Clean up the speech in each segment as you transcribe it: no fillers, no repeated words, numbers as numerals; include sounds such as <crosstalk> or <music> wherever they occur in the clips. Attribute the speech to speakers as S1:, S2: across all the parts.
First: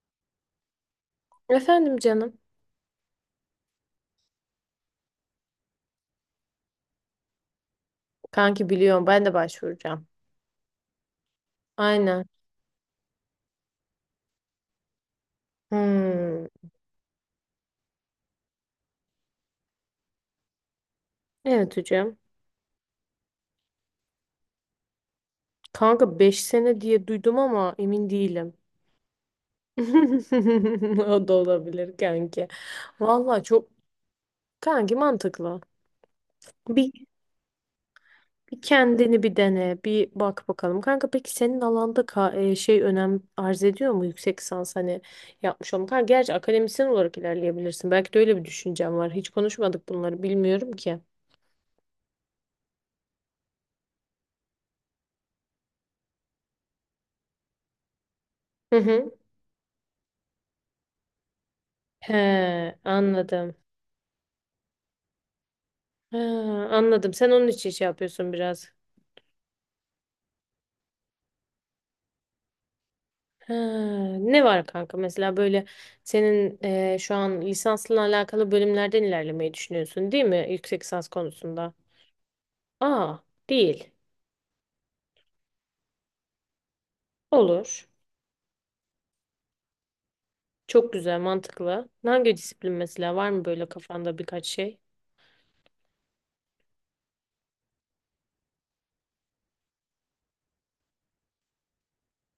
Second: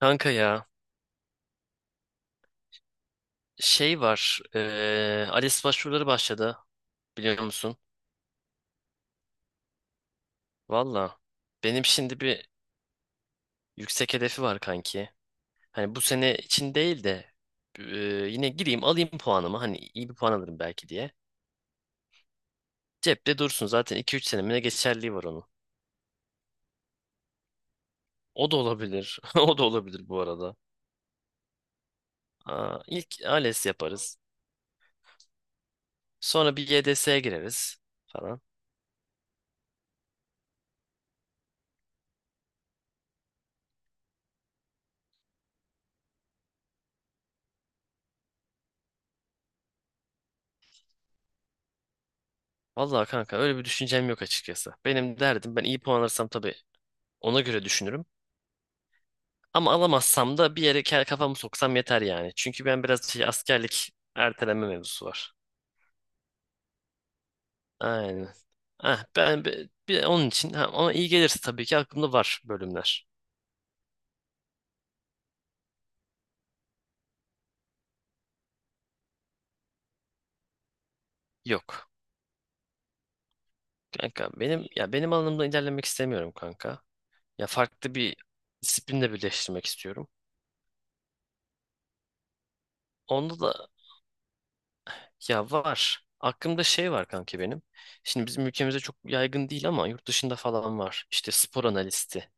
S1: Kanka ya,
S2: Efendim canım.
S1: şey var ALES başvuruları başladı, biliyor musun?
S2: Kanki biliyorum ben de başvuracağım.
S1: Valla benim şimdi
S2: Aynen.
S1: bir yüksek hedefi var kanki. Hani bu sene
S2: Hmm.
S1: için değil de, eee, yine gireyim alayım puanımı, hani iyi bir puan alırım belki diye.
S2: Evet, hocam.
S1: Cepte dursun, zaten 2-3 senemine geçerliği var onun.
S2: Kanka 5 sene diye duydum ama emin
S1: O
S2: değilim.
S1: da olabilir <laughs> o da olabilir bu arada.
S2: <laughs> O da olabilir kanki.
S1: Aa, ilk
S2: Vallahi çok
S1: ALES yaparız,
S2: kanki mantıklı.
S1: sonra bir
S2: Bir,
S1: YDS'ye gireriz falan.
S2: bir kendini bir dene, bir bak bakalım. Kanka peki senin alanda şey önem arz ediyor mu yüksek lisans hani yapmış olmak? Kanka gerçi akademisyen olarak ilerleyebilirsin. Belki de öyle bir düşüncem var. Hiç konuşmadık bunları bilmiyorum ki.
S1: Valla kanka, öyle bir düşüncem yok açıkçası. Benim derdim, ben iyi puan alırsam tabii ona göre düşünürüm.
S2: Hı hı.
S1: Ama alamazsam da bir yere kafamı soksam yeter yani. Çünkü
S2: He,
S1: ben biraz şey,
S2: anladım.
S1: askerlik erteleme mevzusu var.
S2: Ha, anladım. Sen onun için şey
S1: Aynen.
S2: yapıyorsun biraz.
S1: Ah, ben onun için ha, ama iyi gelirse tabii ki aklımda var bölümler.
S2: Ha, ne var kanka mesela böyle senin şu an lisansla alakalı bölümlerden ilerlemeyi düşünüyorsun değil mi? Yüksek lisans konusunda.
S1: Yok.
S2: Aa, değil.
S1: Kanka benim, ya benim alanımda ilerlemek istemiyorum kanka. Ya
S2: Olur.
S1: farklı bir disiplinle birleştirmek istiyorum.
S2: Çok güzel, mantıklı. Hangi disiplin mesela var
S1: Onda
S2: mı böyle
S1: da
S2: kafanda birkaç şey?
S1: ya var. Aklımda şey var kanka benim. Şimdi bizim ülkemizde çok yaygın değil ama yurt dışında falan var. İşte spor analisti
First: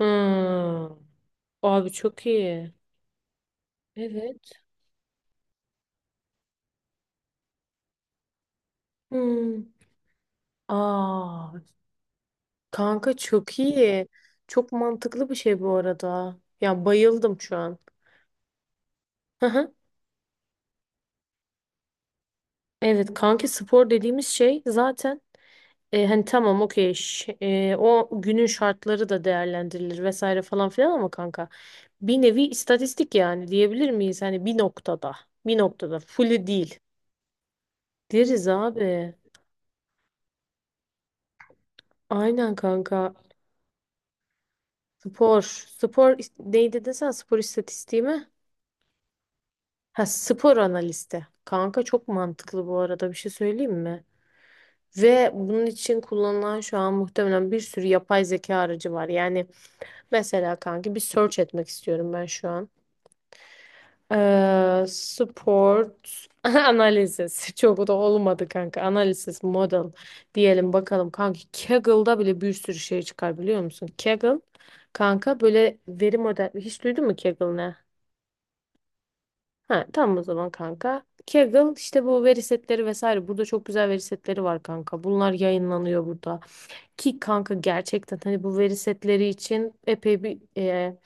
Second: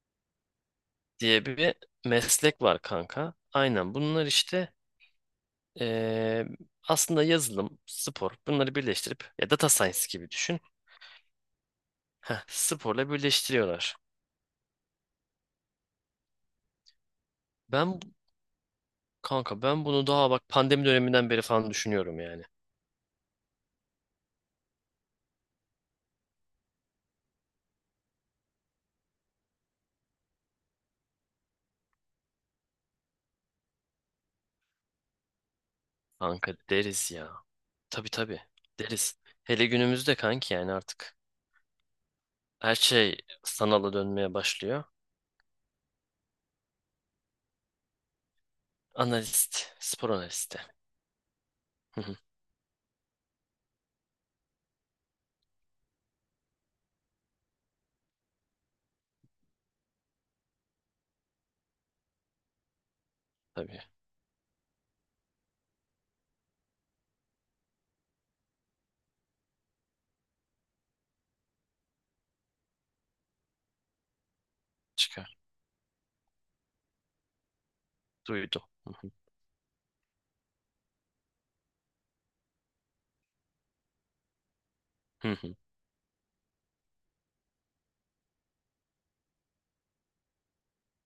S2: Hmm.
S1: diye bir
S2: Abi çok
S1: meslek
S2: iyi.
S1: var kanka. Aynen bunlar
S2: Evet.
S1: işte, eee, aslında yazılım, spor, bunları birleştirip ya data
S2: Hmm.
S1: science gibi düşün.
S2: Aa.
S1: Heh, sporla
S2: Kanka çok
S1: birleştiriyorlar.
S2: iyi. Çok mantıklı bir şey bu arada. Ya bayıldım şu an.
S1: Ben
S2: Hı
S1: kanka
S2: hı.
S1: ben bunu daha bak pandemi döneminden beri falan düşünüyorum yani.
S2: Evet kanki spor dediğimiz şey zaten hani tamam okey o günün şartları da değerlendirilir vesaire falan filan ama kanka bir nevi istatistik yani diyebilir miyiz? Hani bir noktada fully
S1: Kanka
S2: değil.
S1: deriz ya. Tabii tabii
S2: Deriz abi.
S1: deriz. Hele günümüzde kanki, yani artık
S2: Aynen
S1: her
S2: kanka.
S1: şey sanala dönmeye başlıyor.
S2: Spor. Neydi desen spor istatistiği mi?
S1: Analist,
S2: Ha,
S1: spor
S2: spor
S1: analisti.
S2: analisti. Kanka
S1: Hı
S2: çok
S1: hı.
S2: mantıklı bu arada, bir şey söyleyeyim mi? Ve bunun için kullanılan şu an muhtemelen bir sürü yapay zeka aracı var. Yani mesela kanki bir search etmek istiyorum ben şu an.
S1: Tabii
S2: Sport <laughs> analizis. Çok da olmadı kanka. Analizis model diyelim bakalım. Kanki Kaggle'da bile bir sürü şey çıkar biliyor musun? Kaggle
S1: çıkar.
S2: kanka böyle veri model. Hiç duydun mu Kaggle ne?
S1: Duydum. Hı hı.
S2: Ha, tamam o zaman kanka. Kaggle işte bu veri setleri vesaire. Burada çok güzel veri setleri var kanka.
S1: Hı
S2: Bunlar
S1: hı.
S2: yayınlanıyor burada. Ki kanka gerçekten hani bu veri setleri için epey bir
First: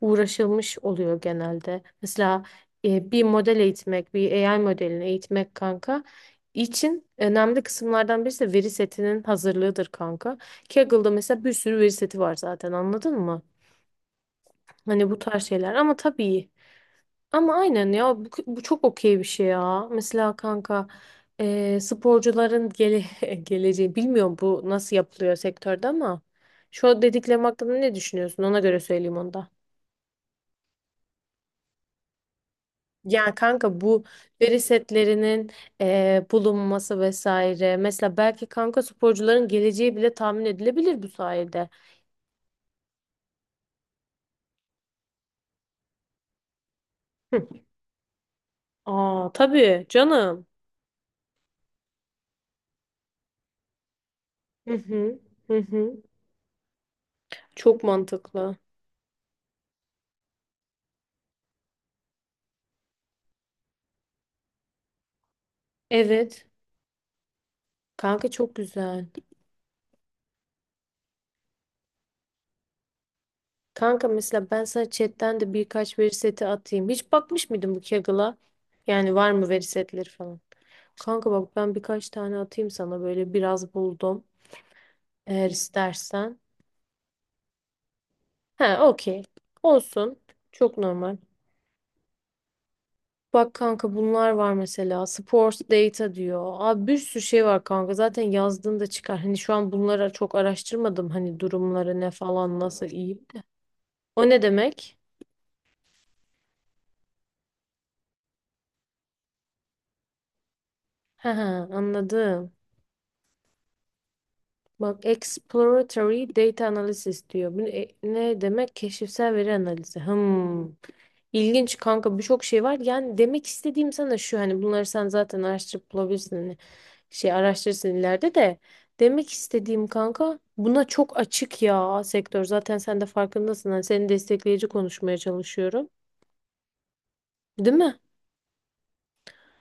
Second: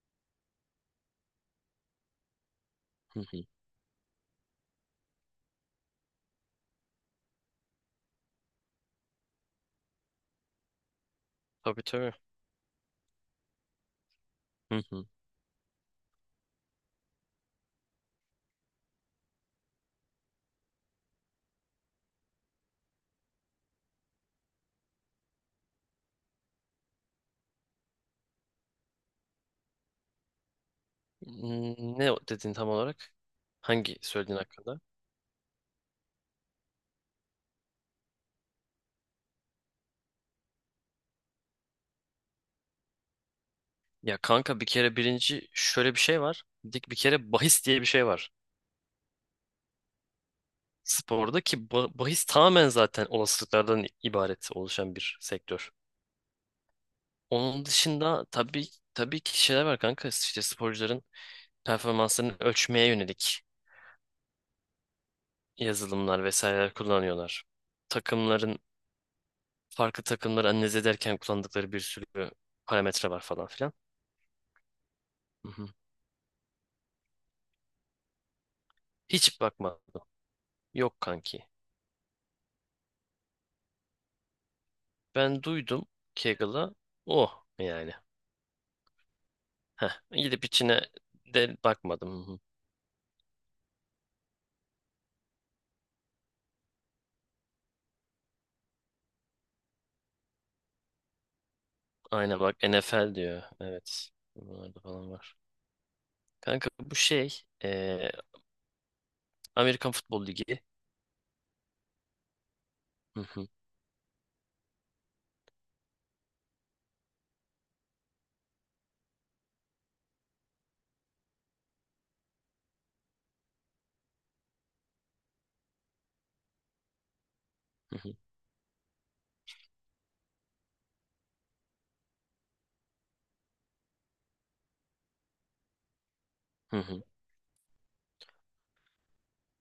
S2: uğraşılmış oluyor genelde. Mesela
S1: Hı
S2: bir
S1: hı.
S2: model eğitmek, bir AI modelini eğitmek kanka için önemli kısımlardan birisi de veri setinin hazırlığıdır kanka. Kaggle'da mesela bir sürü
S1: Tabii
S2: veri
S1: tabii.
S2: seti var zaten, anladın mı?
S1: Hı hı.
S2: Hani bu tarz şeyler ama tabii ama aynen ya, bu çok okey bir şey ya. Mesela kanka sporcuların <laughs> geleceği bilmiyorum bu nasıl yapılıyor sektörde ama şu dediklerim hakkında ne düşünüyorsun? Ona göre söyleyeyim onda.
S1: Hmm, ne dedin tam olarak?
S2: Yani kanka
S1: Hangi
S2: bu
S1: söylediğin
S2: veri
S1: hakkında?
S2: setlerinin bulunması vesaire. Mesela belki kanka sporcuların geleceği bile tahmin edilebilir bu sayede.
S1: Ya kanka, bir kere birinci şöyle bir şey var. Dik bir kere
S2: Hı.
S1: bahis diye bir şey var.
S2: Aa, tabii canım.
S1: Sporda ki bahis tamamen zaten olasılıklardan ibaret
S2: Hı
S1: oluşan
S2: hı.
S1: bir
S2: Hı
S1: sektör.
S2: hı.
S1: Onun
S2: Çok
S1: dışında
S2: mantıklı.
S1: tabii tabii ki şeyler var kanka. İşte sporcuların performanslarını ölçmeye yönelik yazılımlar
S2: Evet.
S1: vesaireler kullanıyorlar.
S2: Kanka çok
S1: Takımların
S2: güzel.
S1: farklı takımları analiz ederken kullandıkları bir sürü parametre var falan filan.
S2: Kanka mesela ben sana chatten
S1: Hı
S2: de
S1: hı.
S2: birkaç veri seti atayım. Hiç bakmış mıydın bu Kaggle'a? Yani var
S1: Hiç
S2: mı veri
S1: bakmadım.
S2: setleri falan?
S1: Yok
S2: Kanka
S1: kanki.
S2: bak, ben birkaç tane atayım sana, böyle biraz buldum.
S1: Ben
S2: Eğer
S1: duydum
S2: istersen.
S1: Kaggle'ı. Oh yani.
S2: He, okey.
S1: Heh,
S2: Olsun.
S1: gidip
S2: Çok
S1: içine
S2: normal.
S1: de bakmadım. Hı hı.
S2: Bak kanka bunlar var mesela. Sports data diyor. Abi bir sürü şey var kanka. Zaten yazdığında çıkar. Hani şu an bunlara çok araştırmadım. Hani durumları ne
S1: Aynen bak,
S2: falan nasıl
S1: NFL
S2: iyi.
S1: diyor. Evet.
S2: O ne
S1: Bunlarda
S2: demek?
S1: falan var. Kanka bu şey, Amerikan Futbol Ligi.
S2: Ha, he, anladım.
S1: Hı hı.
S2: Bak exploratory data analysis diyor. Bu ne, ne demek? Keşifsel veri analizi. Hmm. İlginç kanka, birçok şey var. Yani demek istediğim sana şu, hani bunları sen zaten araştırıp bulabilirsin. Hani şey araştırırsın
S1: Hı hı.
S2: ileride de. Demek istediğim kanka, buna çok açık ya sektör. Zaten sen de farkındasın. Hani seni destekleyici konuşmaya çalışıyorum.
S1: Hı hı.
S2: Değil mi?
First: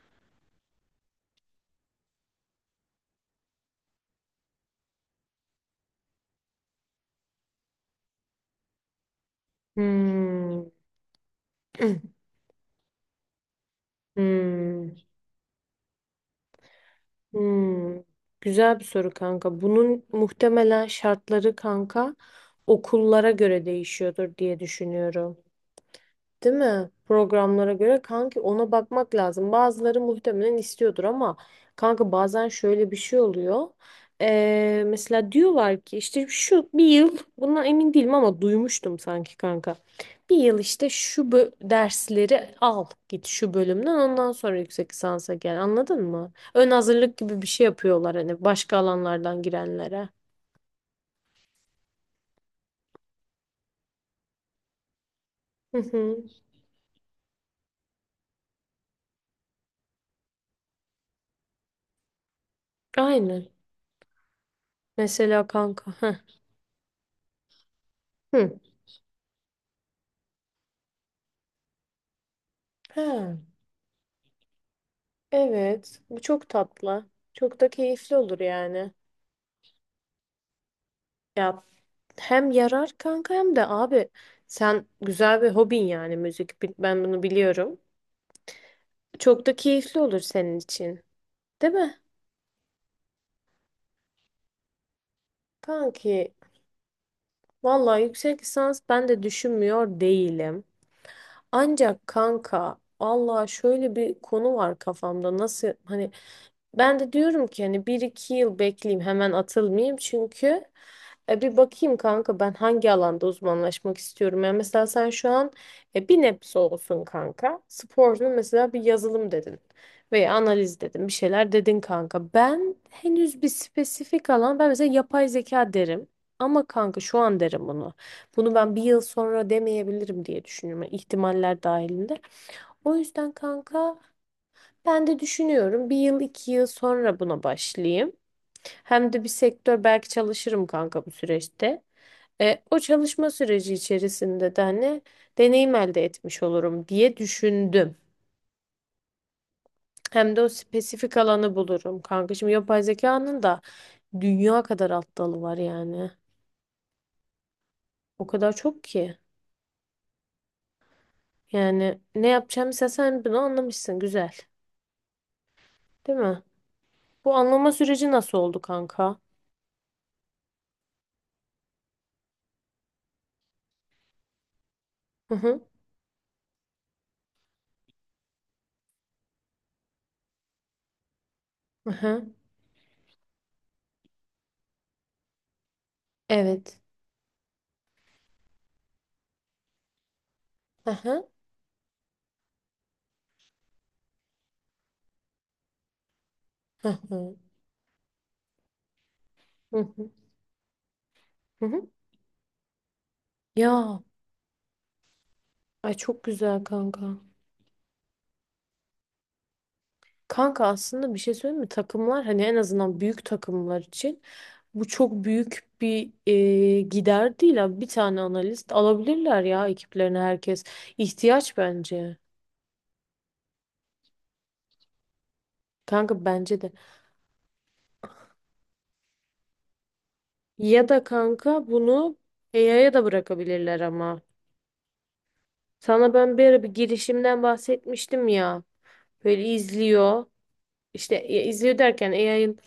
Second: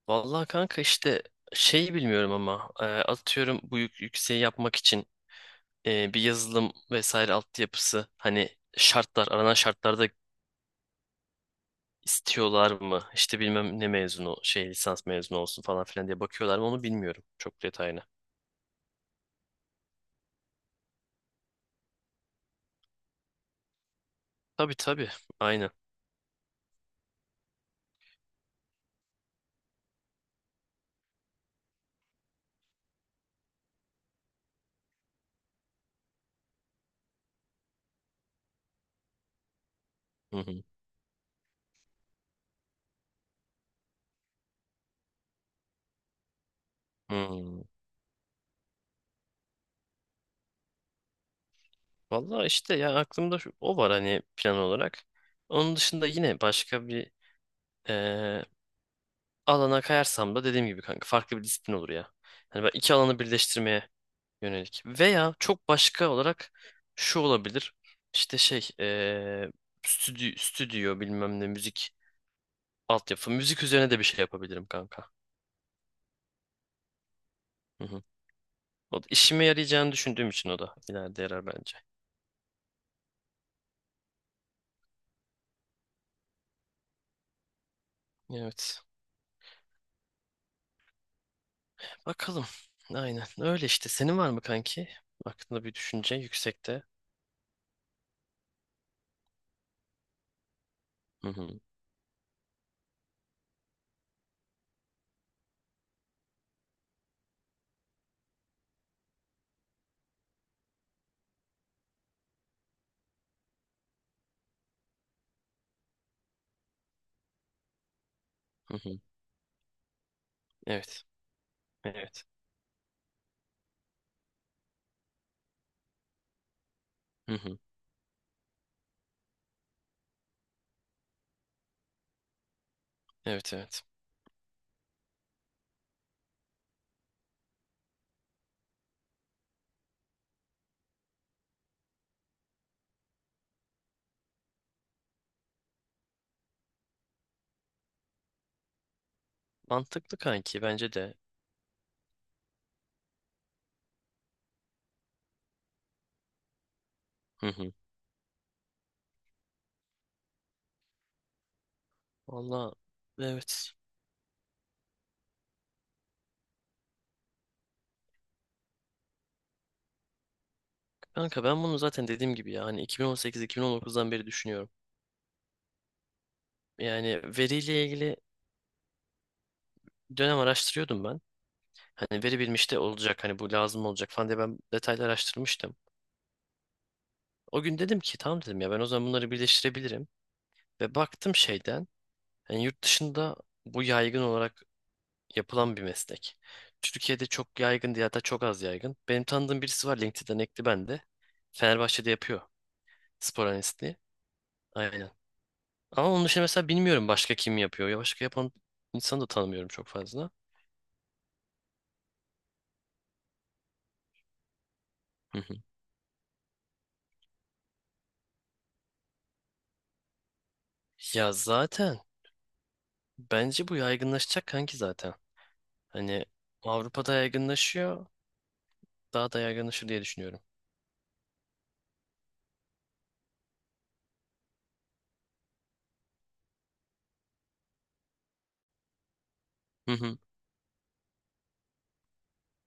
S1: Vallahi kanka işte şeyi bilmiyorum ama atıyorum, bu yükseği yapmak için, bir yazılım vesaire altyapısı, hani şartlar, aranan şartlarda
S2: Hmm. <clears throat>
S1: istiyorlar mı? İşte bilmem ne mezunu, şey
S2: Hmm.
S1: lisans mezunu olsun falan filan diye bakıyorlar mı, onu bilmiyorum çok
S2: Hmm,
S1: detaylı.
S2: güzel bir soru kanka. Bunun muhtemelen şartları kanka okullara göre değişiyordur diye
S1: Tabii tabii.
S2: düşünüyorum.
S1: Aynen.
S2: Değil mi? Programlara göre kanki ona bakmak lazım. Bazıları muhtemelen istiyordur ama kanka bazen şöyle bir şey oluyor. Mesela diyorlar ki işte şu bir yıl, bundan emin değilim ama duymuştum sanki kanka. Bir
S1: Hı
S2: yıl
S1: hı.
S2: işte şu dersleri al git şu bölümden, ondan sonra yüksek lisansa gel, anladın mı? Ön hazırlık gibi bir
S1: Hmm.
S2: şey yapıyorlar hani başka alanlardan girenlere.
S1: Vallahi işte ya, aklımda o var hani plan olarak. Onun
S2: Hı
S1: dışında
S2: hı.
S1: yine başka bir, eee, alana kayarsam da dediğim gibi kanka, farklı bir disiplin olur ya. Hani ben iki alanı
S2: Aynen.
S1: birleştirmeye yönelik. Veya
S2: Mesela
S1: çok
S2: kanka.
S1: başka
S2: Hı.
S1: olarak şu olabilir. İşte
S2: Hı.
S1: şey, stüdyo bilmem ne müzik altyapı.
S2: Ha.
S1: Müzik üzerine de bir şey yapabilirim kanka.
S2: Evet, bu çok tatlı. Çok da
S1: Hı hı.
S2: keyifli olur yani.
S1: O da işime yarayacağını düşündüğüm için, o da ileride yarar
S2: Ya
S1: bence.
S2: hem yarar kanka hem de abi sen güzel bir hobin yani müzik. Ben bunu biliyorum.
S1: Evet.
S2: Çok da keyifli olur senin için. Değil mi?
S1: Bakalım. Aynen. Öyle işte. Senin var mı kanki? Aklında bir düşünce
S2: Kanki
S1: yüksekte.
S2: vallahi yüksek lisans ben de düşünmüyor değilim.
S1: Hı hı.
S2: Ancak kanka Allah, şöyle bir konu var kafamda nasıl, hani ben de diyorum ki hani bir iki yıl bekleyeyim, hemen atılmayayım çünkü bir bakayım kanka ben hangi alanda uzmanlaşmak istiyorum. Yani mesela sen şu an bir nebze olsun kanka sporunu mesela,
S1: Hı
S2: bir
S1: hı.
S2: yazılım dedin veya analiz
S1: Evet.
S2: dedin, bir şeyler dedin
S1: Evet.
S2: kanka. Ben henüz bir spesifik alan, ben mesela yapay zeka derim ama kanka şu
S1: Hı
S2: an
S1: hı.
S2: derim bunu. Bunu ben bir yıl sonra demeyebilirim diye düşünüyorum, yani ihtimaller dahilinde. O yüzden
S1: Evet evet.
S2: kanka ben de düşünüyorum. Bir yıl iki yıl sonra buna başlayayım. Hem de bir sektör belki çalışırım kanka bu süreçte. O çalışma süreci içerisinde de hani deneyim elde etmiş olurum diye düşündüm.
S1: Mantıklı
S2: Hem de o
S1: kanki, bence de.
S2: spesifik alanı bulurum kanka. Şimdi yapay zekanın da dünya kadar alt dalı var yani.
S1: Hı hı.
S2: O kadar çok ki. Yani ne yapacağımı,
S1: Valla
S2: sen bunu
S1: evet.
S2: anlamışsın, güzel. Değil mi? Bu anlama süreci nasıl oldu kanka?
S1: Kanka ben bunu zaten dediğim gibi yani 2018-2019'dan beri düşünüyorum.
S2: Hı hı.
S1: Yani veriyle ilgili dönem araştırıyordum ben.
S2: Hı
S1: Hani
S2: hı.
S1: veri bilmiş de olacak, hani bu lazım olacak falan diye ben detaylı araştırmıştım.
S2: Evet.
S1: O gün dedim ki tamam, dedim ya ben o zaman bunları birleştirebilirim.
S2: Hı
S1: Ve
S2: hı.
S1: baktım şeyden, yani yurt dışında bu yaygın olarak yapılan bir meslek.
S2: Hı
S1: Türkiye'de
S2: hı.
S1: çok yaygın diye, hatta çok az yaygın. Benim tanıdığım
S2: Hı
S1: birisi var,
S2: hı.
S1: LinkedIn'den ekli bende.
S2: Hı hı.
S1: Fenerbahçe'de yapıyor spor analistliği.
S2: Ya,
S1: Aynen.
S2: ay
S1: Ama
S2: çok
S1: onun dışında
S2: güzel
S1: mesela bilmiyorum
S2: kanka.
S1: başka kim yapıyor. Ya başka yapan insanı da tanımıyorum çok fazla.
S2: Kanka aslında bir şey söyleyeyim mi? Takımlar, hani en azından büyük takımlar için, bu çok
S1: Hı hı.
S2: büyük bir gider değil abi. Bir tane analist alabilirler ya ekiplerine, herkes.
S1: Ya
S2: İhtiyaç
S1: zaten
S2: bence.
S1: bence bu yaygınlaşacak kanki zaten. Hani
S2: Kanka bence de.
S1: Avrupa'da yaygınlaşıyor. Daha da yaygınlaşır diye düşünüyorum.
S2: Ya da kanka bunu AI'ya da bırakabilirler ama. Sana ben bir ara bir girişimden bahsetmiştim ya. Böyle
S1: Hı hı.
S2: izliyor. İşte ya, izliyor derken AI'ın,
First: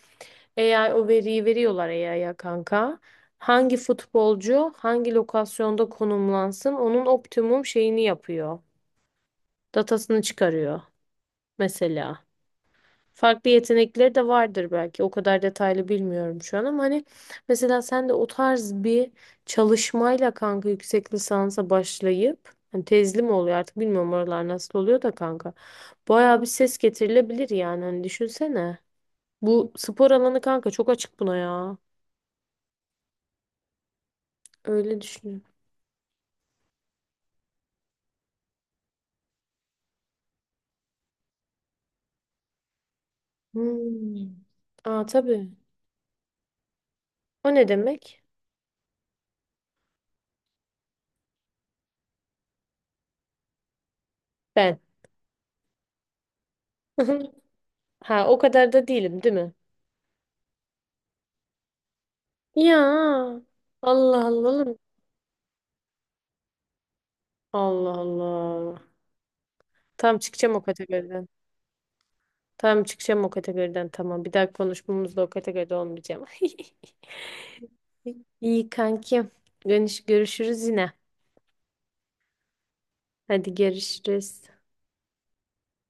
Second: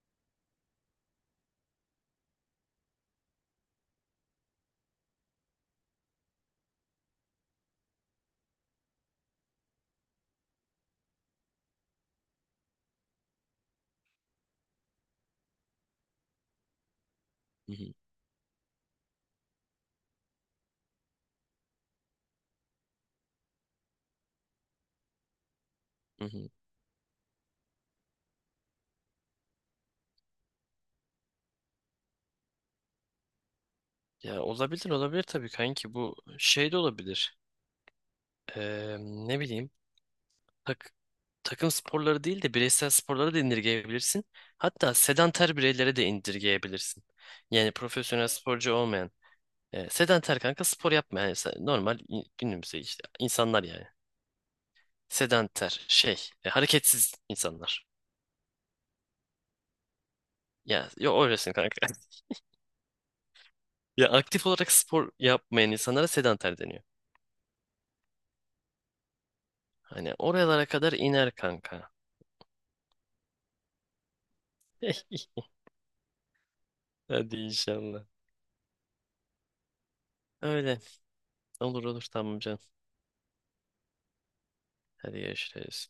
S2: AI o veriyi veriyorlar AI'ya kanka. Hangi futbolcu hangi lokasyonda konumlansın onun optimum şeyini yapıyor. Datasını çıkarıyor mesela. Farklı yetenekleri de vardır belki. O kadar detaylı bilmiyorum şu an ama hani
S1: Hı
S2: mesela
S1: hı.
S2: sen de o tarz bir çalışmayla kanka yüksek lisansa başlayıp, hani tezli mi oluyor artık bilmiyorum oralar nasıl oluyor da kanka.
S1: Hı
S2: Bayağı bir
S1: hı.
S2: ses getirilebilir yani, hani düşünsene. Bu spor alanı kanka çok açık buna ya.
S1: Ya olabilir,
S2: Öyle
S1: olabilir
S2: düşünüyorum.
S1: tabii kanki, bu şey de olabilir. Ne bileyim, tak, takım sporları değil de bireysel sporlara da
S2: Hmm.
S1: indirgeyebilirsin. Hatta
S2: Aa, tabii.
S1: sedanter bireylere de indirgeyebilirsin.
S2: O ne
S1: Yani
S2: demek?
S1: profesyonel sporcu olmayan. E, sedanter kanka, spor yapmayan normal günümüzde işte insanlar yani.
S2: Ben.
S1: Sedanter şey, e, hareketsiz
S2: <laughs>
S1: insanlar.
S2: Ha, o kadar da değilim değil mi?
S1: Ya yo, öylesin kanka. <laughs>
S2: Ya
S1: Ya
S2: Allah
S1: aktif
S2: Allah,
S1: olarak
S2: oğlum.
S1: spor yapmayan insanlara sedanter deniyor.
S2: Allah Allah.
S1: Hani
S2: Tam çıkacağım o
S1: oralara kadar
S2: kategoriden.
S1: iner kanka.
S2: Tam çıkacağım o kategoriden, tamam. Bir daha konuşmamızda o
S1: <laughs>
S2: kategoride olmayacağım. <laughs>
S1: Hadi inşallah.
S2: İyi kankim. Görüşürüz
S1: Öyle.
S2: yine.
S1: Olur olur, tamam canım.
S2: Hadi görüşürüz.
S1: Hadi görüşürüz.